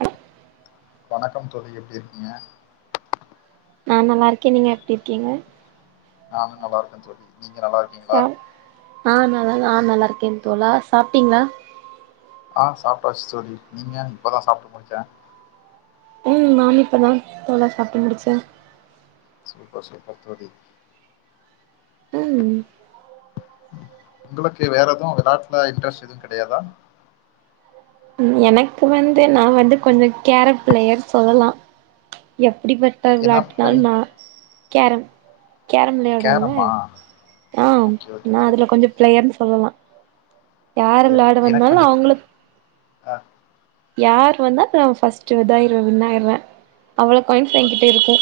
அ வணக்கம் தோழி எப்டி இர்க்கீங்க நான் நல்லாருக்கே நீங்க எப்டி இர்க்கிங்க நானு நல்லாருக்க தோழி நீங்க நல்லாருக் டே ஆ நல்லாதா நா நல்லாருக்கே தோழா சாப்ட்டீங்ளா ஆ சாப்ட்டாச்சு தோழி நீங்க இப்பதா சாப்ட்டு முடிச்ச ம் நானு இப்ப தா தோழா சாப்ட்டு முடிச்ச சூப்பர் சூப்பர் தோழி ம் உங்களுக்கு வேற எது வெளாட்டுல இன்ட்ரெஸ்ட் எதுவு கிடையாதா எனக்கு வந்து நா வந்து கொஞ்ச கேரப் ப்ளயர் சொல்லலா எப்புடிப்பட்டா என்ன பை விளாட்டுனாலு நா கேரம் கேரம் விளையாடுவோள்ல கேரமா ஆ ஓகே ஓகே நா அதுல தோழி கொஞ்ச பிள்ளையர்னு சொல்லலா யாரு எ- விள்ளாயாட எனக்கு வந்தாலு கொஞ்ச நா அவுங்ளுக் ஆ யார் வந்தா நம் ஃபஸ்ட்டு இதார்வ வின்னாயிற்ற அவளுக் coin okay okay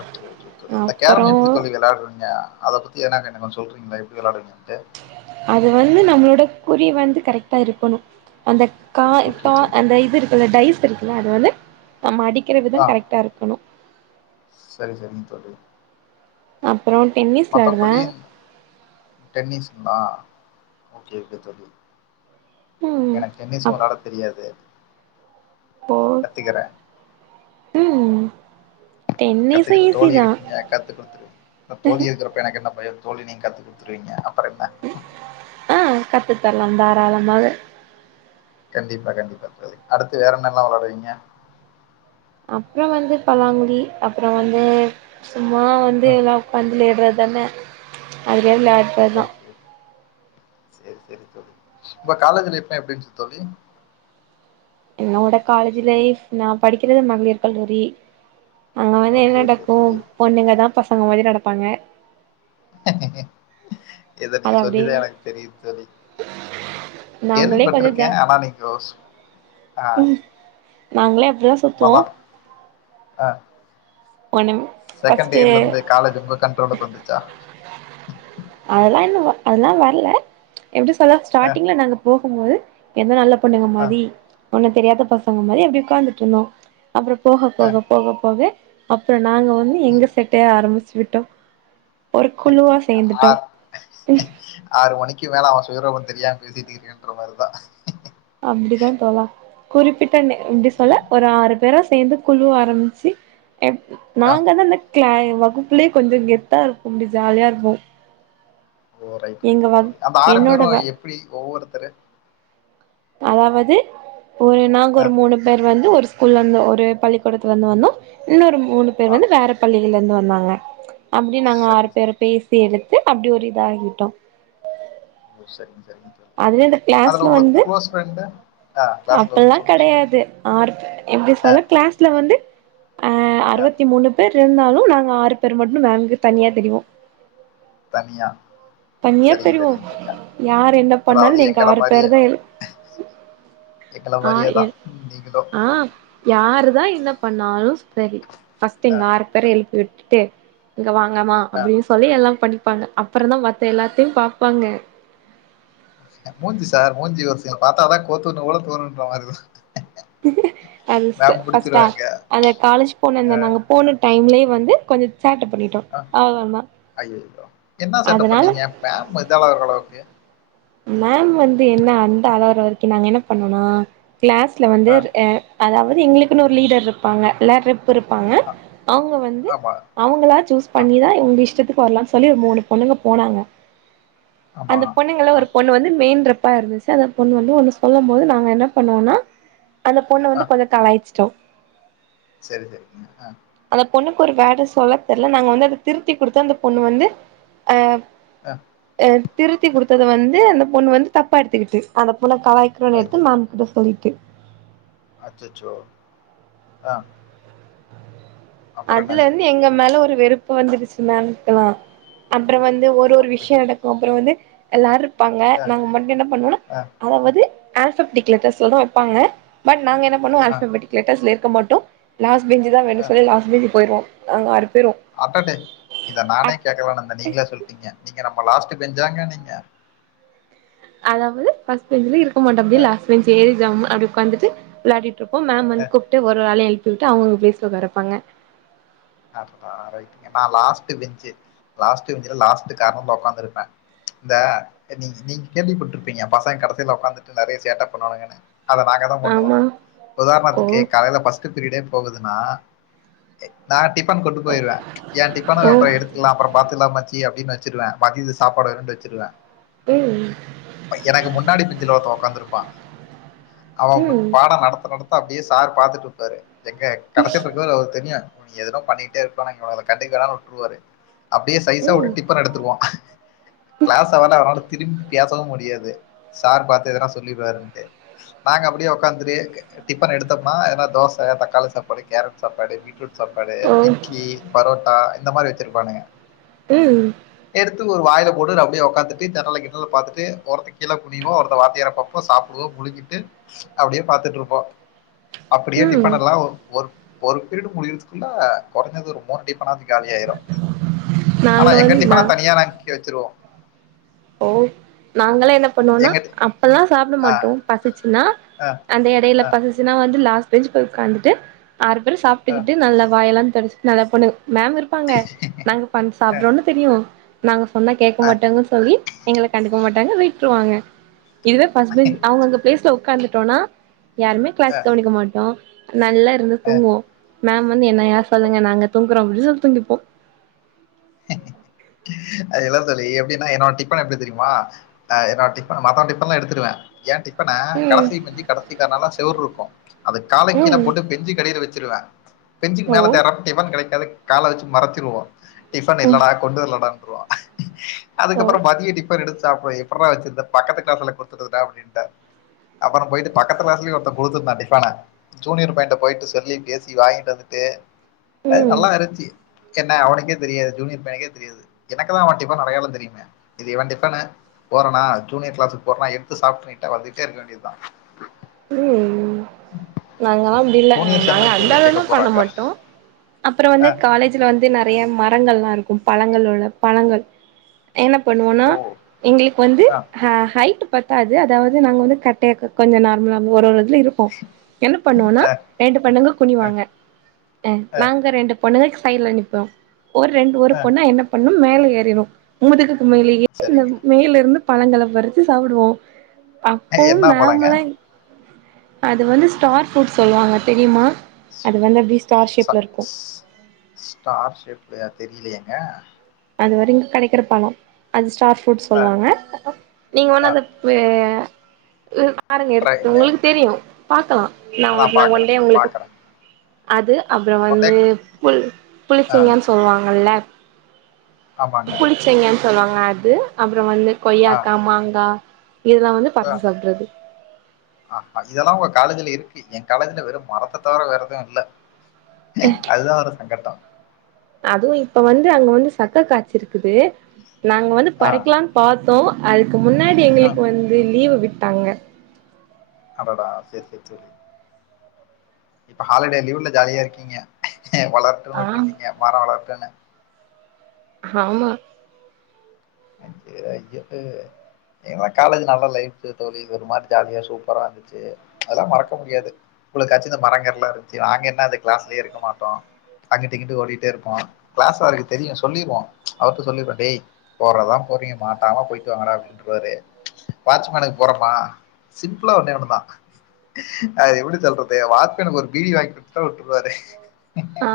okay okay தோழி இந்த கேரம் அப்பறோ எப்டி தோழி விளையாட்ரீங்க அத பத்து ஏனா கண்டிப்பா சொல்றீங்ளா எப்படி வெளாடுங்கின்ட்டு அது வந்து நம்ளோட குறி வந்து கரட்டா இருக்கணு அந்தக் கா ஓகே இப்பா தோழி அந்த இது இருக்குல்ல டைஸ் இருக்குல்ல அது வந்து நம் அடிக்கிற ஆ விதன் கரக்ட்டா இருக்கணு சரி சரிங் தோழி அப்புறோ டென்னி மத்தப்படின் டென்னிஸ் நா ஓகே ஓகே தோழி ம் எனக் டென்னிஸ் வெளாட தெரியாது போ கத்துக்கிறே உம் கத்துக்குற தோழி இருக்குங்க கத்து குடுத்துரு த தோழி இருக்றப் எனக் என்ன பயோ தோழி நீ கத்து குடுத்ருவீங்க அப்பறென்ன ம் ஆ கத்துத்தர்லா தாராளமாக கண்டிப்பா கண்டிப்பா தோழி அடுத்து வேற என்னெல்லா வெளாடுவீங்க அப்ற வந்து பலாங்குலி அப்றோ வந்தே சும்மா வந்து எல்லா உக்காந்து லேட்றதனே அதுலே விளாட் ஓகே ஓக் சரி சரி தோழி இப்ப காலேஜுல எப்பே எப்டின்ச்சு தோழி என்னோட காலேஜ் லைஃப் நா படிக்கிறது மகளிர் கல்லூரி அங்க வந்து என் ஓகே ஓகே நடக்கும் தோழி பொண்ணுங்கதா பசங்க மாதிரி நடப்பாங்க இத அது நீங்க அப்டியே சொல்லிதா எனக் தெரித் தோழி கேள்வி நாங்களே கொஞ்சோ பட்டுருக்கே ஜா ஆனா நீக்கோஸ் ஆ நாங்ளே அப்புதாஸ் வவா ஆ ஒனெம் செகண்ட் இயர்லுந்து காலேஜு உங்க கண்ட்ரோல தந்துச்சா அதெல்லா இன்னு வ அதெல்லா வர்ல எப்டி சொல்ல அஹ், ஸ்டாடிங்ல நாங்க போகும்போது எந்த நல்ல பொண்ணுங்க அஹ், மாதி ஒண்ணு தெரியாத பசங்க மாரி அப்டி உக்காந்துட்ருந்தோ அப்றோ போஹ அஹ், போக போக போகே அப்றோ நாங்க வந்து ம். எங்க செட்டே ஆரம்பிச்சு விட்டோ ஒரு குழுவா சேந்துட்டோ ஆறு ஆறு மணிக்கி மேல அவ சுயரூபோ தெரியாங்கிதிரீரியுன்ற மாரு தா அப்டிதா தோலா குறிப்பிட்ட நே இப்டி சொல்ல ஒர் ஆறு பேரா சேந்து குழு ஆரம்ச்சி எப் ஆ. நாங்க தந்நக் க்ளய் வகுப்புலே கொஞ்சு கெத்தா இருக்கும்டி ஜாலியா இருக்கு ஓ ரைட் ரைட் தோழி அந்த ஆறு என்னோட பேரு வ எப்டி ஒவ்வொருத்தரு அதாவது ஒரு நாங் ஆ, ஒரு மூணுப் தர் வந்து ஒரு ஸ்கூல்லந்து ஒரு பள்ளிக்கூடத்து வந்து வந்நோ இன்னொரு மூணு பேர் ஆ. வந்து வேறப் கள்ளிகலுந்து வந்தாங்க அப்டி நாங்க ஆறு சரிங்க, பேர சரிங்க. பேசி எடுத்து அப்டி ஒரு இதாகிட்டோ ஓ சரிங்க சரிங்க தோழி. அதுலே இந்த அதுல க்ளாஸ்ல உங்களுக்கு வந்து குளோஸ் ஃப்ரெண்டு? ஆ கிளாஸ்ல அப்பல்லா வந்து சொல்லுங்க, சொல்லுங்க. கடையாது ஆற்ப் எப்டி ஆ, சொல்ல க்ளாஸ்ல வந்து அ ஆ. அறுவத்தி மூணு பேர் ருந்தாலு நாங்க ஆறு பேர் மட்டு வேங்கு தனியா தெரிவோ தனியா தனியா சரிங்க, தெரிவோ சரிங்க தோழி. யார் என்ன அதாவது பண்ணால் நெங் எங்கள ஆறு பேர் மாரியே தா எழு எங்கள ஆ மாரியே தான் என் நீங்களும். ஆ யாரு தான் என்ன பண்ணாலுஸ் செரி ஃபஸ்ட் ஆ, எங் ஆறு பேரே எழ்ப் விட்டுட்டே இங்க வாங்கமா ஆ. அப்டின்னு சொல்லி எல்லா படிப்பாங்க அப்பறன்தா மத்த எல்லாத்தையு பாப்பாங்க மூஞ்சி சார் மூஞ்சி ஒரு சிலர பா்த்தா தா கோத்துன்னு வுடன்ணுன்ற மாரி தா அதுஸா ஃபர்ஸ்ட் டா புடிச்சுருவாங்க. அந்த காலேஜ் போன ஆ, அந்த நாங்க போன டைம் இல்ல வந்து கொஞ்ச சேட்ட பண்ணட்டோ ஐயோ என்ன செட்டப் அதனால பண்ணீங்க [unintelligible] மேம் வந்து என்ன அந்த அளவுற வரக்கும் நாங்க என்ன பண்ணனா கிளாஸ்ல வந்து ஆ, அதாவது எங்களுக்குன்னு ஒரு லீடர் இருப்பாங்க ரெப் இருப்பாங்க ஆ. அவங்க வந்து ஆமா. அவங்களா சூஸ் ஆ, பண்ணிதா இவங்களுக்கு இஷ்டத்துக்கு வரலாம்னு சொல்லி ஒரு மூணு பொண்ணுங்க போனாங்க ஆமா. அந்த பொண்ணுங்கல ஒரு ஆ, பொண்ணு வந்து மெயின் ரெப்பா இருந்துச்சு அத பொண்ணு வந்து ஒண்ணு சொல்லும் போது நாங்க என்ன பண்ணுவோம்னா அந்த பொண்ண வந்து கொஞ்ச கலாய்சச்சுட்டோ செரி செரி அந்த பொண்ணுக்கு ஒரு வேர்ட் சொல்ல தெரில நாங்க வந்து அத திருத்தி கொடுத்து அந்த பொண்ணு வந்து அ ஆ அ திருத்தி கொடுத்த வந்து அந்த பொண்ணு வந்து தப்பா எடுத்துக்கிட்டு அந்த பொண்ண கலாய்க்கி றோன்னு எடுத்து மேம்கிட்ட சொல்லிட்டு அச்ச அச்சோ ஆ அப்புறம் அதுல என்னாச்சுங்க? இருந்து எங்க மேல ஒரு வெறுப்ப வந்துடுச்சு மேம்க்கலா அப்பற வந்து ஓ! ஒரு ஒரு அப்படி. விஷய நடக்கும் அப்பற வந்து எல்லாரும் இருப்பாங்க ஆ நாங்க மட்டும் என்ன பண்ணோம்னா ஆ அதாவது ஆல்ஃபட்டிக்ா லெட்டர்ஸ் தா வைப்பாங்க பட் நாங்க என்ன பண்ணுவம் ஆ ஆல்ஃபட்டிக்ா லெட்டர்ஸ் இருக்க மாட்டும் லாஸ்ட்ஞ்சு தா வேணும்ன்னு பார்த்து ஆ ன சொல்லி லாஸ்ஞ்ச் போயிருவோ நாங்க ஆறு போயிடுவோ அட்டாடே இத நானே கேக்குள்ளான்னு இருந்த நீங்களே சொல்லிட்டீங்க நீங்க நம்ம லாஸ்ட்ட் பெஞ்சாங்க நீங்க அதாவது ஃபர்ஸ்ட் பெஞ்ச்ல இருக்க மாட்டோ அப்டியே அ லாஸ்ட் பெஞ் ஏறி ஜம்முனு அப்டி உக்காந்துட்டு விளயாட்டு இருப்போ மேம் அ வந்து கூப்ட்டு ஒருரளையு எழுப்பிட்டு அவங்க பிளேஸ்ல உக்கார. வைப்பாங்க அ நான லாஸ்ட் பெஞ்சு லாஸ்டூ பெஞ்ச்ல லாஸ்ட் கார்னர் உக்காந்து இருப்ப இந்த நீ நீங்க கேள்விப்பட்டுருப்பீங்க பசங்க கடசில உக்காந்துட்டு நெறைய சேட்ட பண்ணுங்கன்ன அத நா தா பண்ணுவோம் ஆமா ஓ உதாரணத்துக்கு காலையில ஃபர்ஸ்ட் பீரிடே போகுதுன்னா நா டிஃபன் கொண்டு போயிடுவ எய டிஃபன் ஓ அப்பற எடுத்து எல்லா அப்பற பாத்துகலா மச்சி அப்டின்னு வச்சிருவ மத்தியத்துக்கு சாப்பாடு வேனுண்டு வச்சிருவ ம் எனக்கு முன்னாடி பெஞ்சுல ஒருத்த உக்காந்துருப்பா அவ ம் பாட நடத்த நடத்த அப்டியே சார் பாத்துட்டு இருப்பாரு எங்க கடைச்சில இருக்க அவருக்கு தெரியு எதுனோ பண்ணிட்டே இருப்ப நாங்க கண்டுகாம வுட்டுருவாரு அப்டியே சைசா ம் டிஃபன் எடுத்துடுவோ கிளாஸ் ஹவர்ல அவனால திரும்பி பேசவும் முடியாது சார் பாத்து எதனா சொல்லிடுவாருன்ட்டு நாங்க அப்டியே உட்காந்துட்டே டிஃபன் எடுத்தோம்னா ஏனா தோச தக்காளி சாப்பாடு கேரட் சாப்பாடு வீட் சாப்பாடு ஓ இட்லி பரோட்டா இந்த மாதிரி வச்சிருப்பானுங்க ம் எடுத்து ஒரு வாயில போடு அப்டியே உக்காத்துட்டு ஜன்னல கின்னல பாத்திட்டு ஒருத்த கீழே குனியுவா ஒருத்த வாத்தியாற பாப்பா சும்மா சாப்டுவோ முழுங்கிட்டு அப்டியே பாத்துட்டு இருப்போ அப்டியே ம் டிஃபன் எல்லாம் ஒரு ஒரு பீரிடு முடியுறதுக்குள்ள குறைஞ்சது ஒரு மூனு ஒரு டிஃபன்னாது காலி ஆயிரு ஆனா நாங்க எங்க வந்து நா டிஃபன்னா தனியா நாங்க இங்க வச்சிருவோ ஓ நாங்களாம் என்ன பண்ணுவோம்னா எங்க அப்பெல்லாம் சாப்ட ஆ மாட்டோ பசிச்சின்னா ஆ அந்த எடையில ஆ ஆ பசிசுனா வந்து லாஸ்ட் பெஞ்ச் போய் உட்காந்துட்டு ஆறு பேர் சாப் ஆ சாப்டுக்கிட்டு நல்ல வாயெல்லாம் துடைச்சிகிட்டு நல்லா பொண்ணு மேம் இருப்பாங்க நாங்க பண்ண ஆ சாப்டுறோம்னு தெரியு நாங்க சொன்னா கேக்க மாட்டாங்கன் சொல்லி எங்கள கண்டுக்க மாட்டாங்க விட்ருவாங்க இதுவே ஃபஸ் பெஞ்ச் அவ்ங்க அங்க ப்ளேஸ்ல ஒக்காந்துட்டோன்னா யாருமே க்ளாஸ் ஆ கவனிக்க மாட்டோ நல்லா இருந்து ஆ. தூங்குவோ மேம் வந்து என்ன யார் சொல்லுங்க நாங்க தூங்குறோ அப் சொல்லி தூங்கிப்போ அது இல்ல தோழி எப்டின்னா என்னோட டிஃபன் இருக்கு தெரிய்மா ஆ என்னோட டிஃப மத்தவ டிஃபன்லா எடுத்துடுவ ஏ டி ஃபன ம் கடசி பெஞ்சி கடசி கார்னர்ல செவுற் இருக்கு அது கால கீழ ம் போட்டு பெஞ்சுக்கடியில வச்சிருவ பெஞ்சிக் ஓ மேல தேர்றப் டிஃபன் கெடைக்காது கால வச்சு மறச்சிருவோ டிஃபன் ம் இல்லடா கொண்டு வர்லடான்ருவோ ஓ அதுக்கப்பறொ மதிய டிஃபன் எடுத்து சாப்பு எப்புர்றா வச்சிர்ந்த பக்கத்து க்ளாஸ்ல குடுத்ததுடா அப்டின்ட்ட அப்பறொ போய்ட்டு பக்கத்து க்ளாஸ்லயு ஒருத்த குடுத்ருந்தா டிஃபன ஜூனியர் பையன்ட்ட போய்ட்டு சொல்லி பேசி வாங்கிட்டு வந்துட்டு அது ம் நல்லா இருன்ச்சி என்ன அவனுக்கே தெரியாது ஜூனியர் பையனுக்கே தெரியாது எனக்கு தா அவ டிஃபன் அடையாளொ தெரியுமே இது‌ இவ டிஃபனு போறனா ஜூனியர் க்ளாஸுக் போறனா எட்த்து சாப்ட்டு நீட்டா வந்துட்டே இருக்க வேண்டிதா [unintelligible] நாங்களா அப்டி இல்ல ஜூனியர் நாங்க என்ன அந்த கேள்வி கேட்க அளவ்லா பண்ண போறாங்க மாட்டோ அப்பறொ ஆ, வந்து காலே ஜுல வந்து நறைய மரங்கள்லா இருக்கு பழங்கல்ல உள்ள பழங்கள் என்ன பண்ணுவோன்னா ஓ எங்களுக்கு வந்து ஆ ஹ ஹைட்டு பத்தாது அதாவது நாங்க வந்து கட்டைய க கொஞ்ச நார்மலா ஒரு ஒரு இதுல இருப்போ என்ன பண்ணுவோன்னா ஆ ரெண்டு பொண்ணுங்க ஆ குனிவாங்க அ ஆ, நாங்க ரெண்டு பொண்ணுங்க சைட்ல நிப்போ ஒரு ரெண்டு ஒரு ஆ, பொண்ண என்ன பண்ணும் மேல ஏறிரு முதுகுக்கு மேலே சரிங்க [inaudible] மேலேர்ந்து பழங்கள பறிச்சி சாப்டுவோ அப்பவும் என்ன பழங்க? மேமெல்லா அது வந்து ஸ்டார் ஃப்ரூட் சொல்லுவாங்க தெரியுமா அது வந்து அப்டி ஸ்டார் இந்த ச ஷேப்ல இருக்கு ஸ் ஸ்டார் ஷேப்பு அத்தெரிலயேங்க அது வர இங்க கெடைக்கிற பழொ அது ஸ்டார் ஃப்ரூட் அ, சொல்லுவாங்க நீங்க அ வேணா அத பே பாருங்க ட்ரை எடுத்து உங்களுக்கு தெரியு பாக்கலா நா நான் ஒர்ந ஒன் பாக்குறேன், டே உங்களுக்கு பாக்குறேன். அது அப்றொ ஒன் டே வந்து புள் ஆ, புளிச்செங்கா சொல்லுவாங்கல்ல ஆமாங்க. புளிச்செங்கன் சொல்லுவாங்க அது அப்றொ வந்து ஆ, கொய்யாக்கா மாங்கா இதுலா வந்து பற்ச்சி சாப்ட்றது ஆ அ இதெல்லா உங்க காலேஜ்ல இருக்கு ஏ காலேஜ்ல வெறு மரத்த தவர வேற எதுவு இல்ல அஹ அதுதா ஒரு சங்கட்டொ அதுவு இப்ப வந்து அங்க வந்து சக்க காய்ச்சிருக்குது நாங்க வந்து ஆ, பறிக்லான் பாத்தோ அதுக்கு முன்னாடி ஆ. எங்களுக்கு வந்து லீவு விட்டாங்க அடடா சேரி சேரி இப்ப ஹாலிடே லீவுல ஜாலியா இருக்கீங்க வளரட்டூன் ஆ விட்டுட்டீங்க மரோ வளர்டூனு ஹாமா ஐயோ ஐயோ ம் எங்க காலேஜ் நல்லா லைஃபு தோழி ஒரு மாரி ஜாலியா சூப்பரா ச்சு அதெல்லா மறக்க முடியாது உங்களுக்காச்சு இந்த மரங்கள்லா இருந்ச்சு நாங்க என்ன அந்த க்ளாஸ்லயே இருக்க மாட்டோ அங்கிட்டு இங்கிட்டு ஓடிட்டே இருப்போ க்ளாஸ் அவருக்கு தெரியு சொல்லிருவோ அவர்ட்ட சொல்லிருவோ டேய் போறதா போறீங்க மாட்டாம போய்ட்டு வாங்கடா அப்டின்றுவாரு வாட்ச்மேனுக் போறமா சிம்ப்புளா ஒன்னே ஒன்னுதா அது எப்டி சொல்றது வாச்மேன்க்கு ஒரு பீடி வாங்கி குடுத்துட்டா உட்ருவாரு ஆ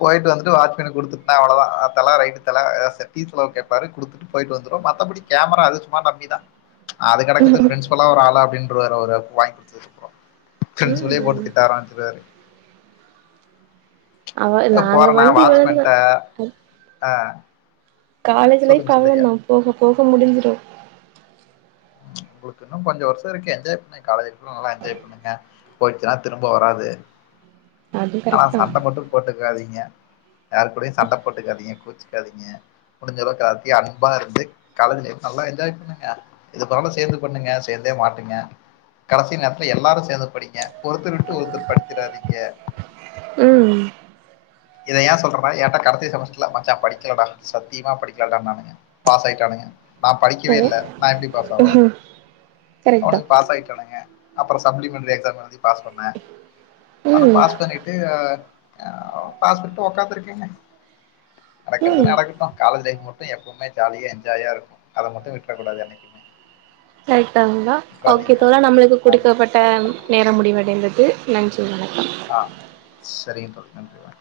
போயிட்டு வந்துட்டு வாட்ச்மேன் குடுத்து நா அவ்வளோதா அதலா ரைட்டு தல எதாது செய் ஃபீஸ் இவ்ளோ கேட்டாரு குடுத்துட்டு போயிட்டு வந்துரோ மத்தபடி கேமரா அது சும்மா டம்மிதா அது கடக்குது ஃப்ரென்ஸ் வொளா ஒரு ஆளா அப்டின்றுவாரு ஒரு வாங்கி குடுத்ததுக்கப்றோ ஃப்ரென்ஸ்வொலயே போட்டு ம் திட்ட ஆரம்பிச்சிருவாரு அவ நாங்க போறனா வந்து இவளதா வாட்ச்மன்ட்ட ஆ காலேஜ் லைஃப் சொல்லுங்க சொல்லுங்க அவ்வளதா போக போக முடிஞ்சிடு உங்களுக்கு இன்னு கொஞ்ச வருஷ இருக்கு என்ஜாய பண்ணுங்க காலேஜு லைஃப் நல்ல என்ஜாய் பண்ணுங்க போயிச்சுன்னா திரும்ப வராது அது ஆனா கரெக்ட் தா சண்ட மட்டு போட்டுக்காதீங்க யாரு கூடயு சண்ட போட்டுக்காதீங்க கோச்சுக்காதீங்க முடிஞ்சளவு கத்தி அன்பா இருந்து காலேஜ் லைஃப் நல்லா என்ஜாய் பண்ணுங்க இது பண்ணாலு சேந்து பண்ணுங்க சேந்தே மாட்டுங்க கடைசி நேரத்துல எல்லாரு சேந்து படிங்க ஒருத்தர் விட்டு ஒருத்தர் படிச்சிறாதீங்க ம் இத ஏ சொல்றோட ஏன்ட்டா கடைசி செமஸ்டர்ல மச்சா படிக்கல டா சத்தியமா படிக்கல டானுவானுங்க பாஸ் ஆயிட்டானுங்க நா படிக்கவே இல்ல நா எப்டி பாஸ் ஆவே கரெக்ட் தா அவனுஙாக பாஸ் ஆகிட்டானுங்க அப்புற சப்ளிமெண்ட்ரி எக்ஸாம் எழுதி பாஸ் பன்ன அத ம் பாஸ் பண்ணிட்டு் பாஸ் பண்ணிட்டு ஒக்காத்து இருக்கேங்க நடக்கிறது ம் நடக்கட்டு காலேஜ் லைஃப் மட்டு ப்பவுமே ஜாலியா என்ஜாயா இருக்கு அத மட்டு விட்டுறக் கூடாது என்னைக்குமே [unintelligible] காங்ளா ஓகே விட்றாதீங்க. இப்பதா நம்மளுக்கு ஆமா. குடுக்கப்பட்ட ட்ட நேரம் முடிவடைந்தது நன்றி வணக்கம் ஆ சரிங்க தோழ நன்றி வண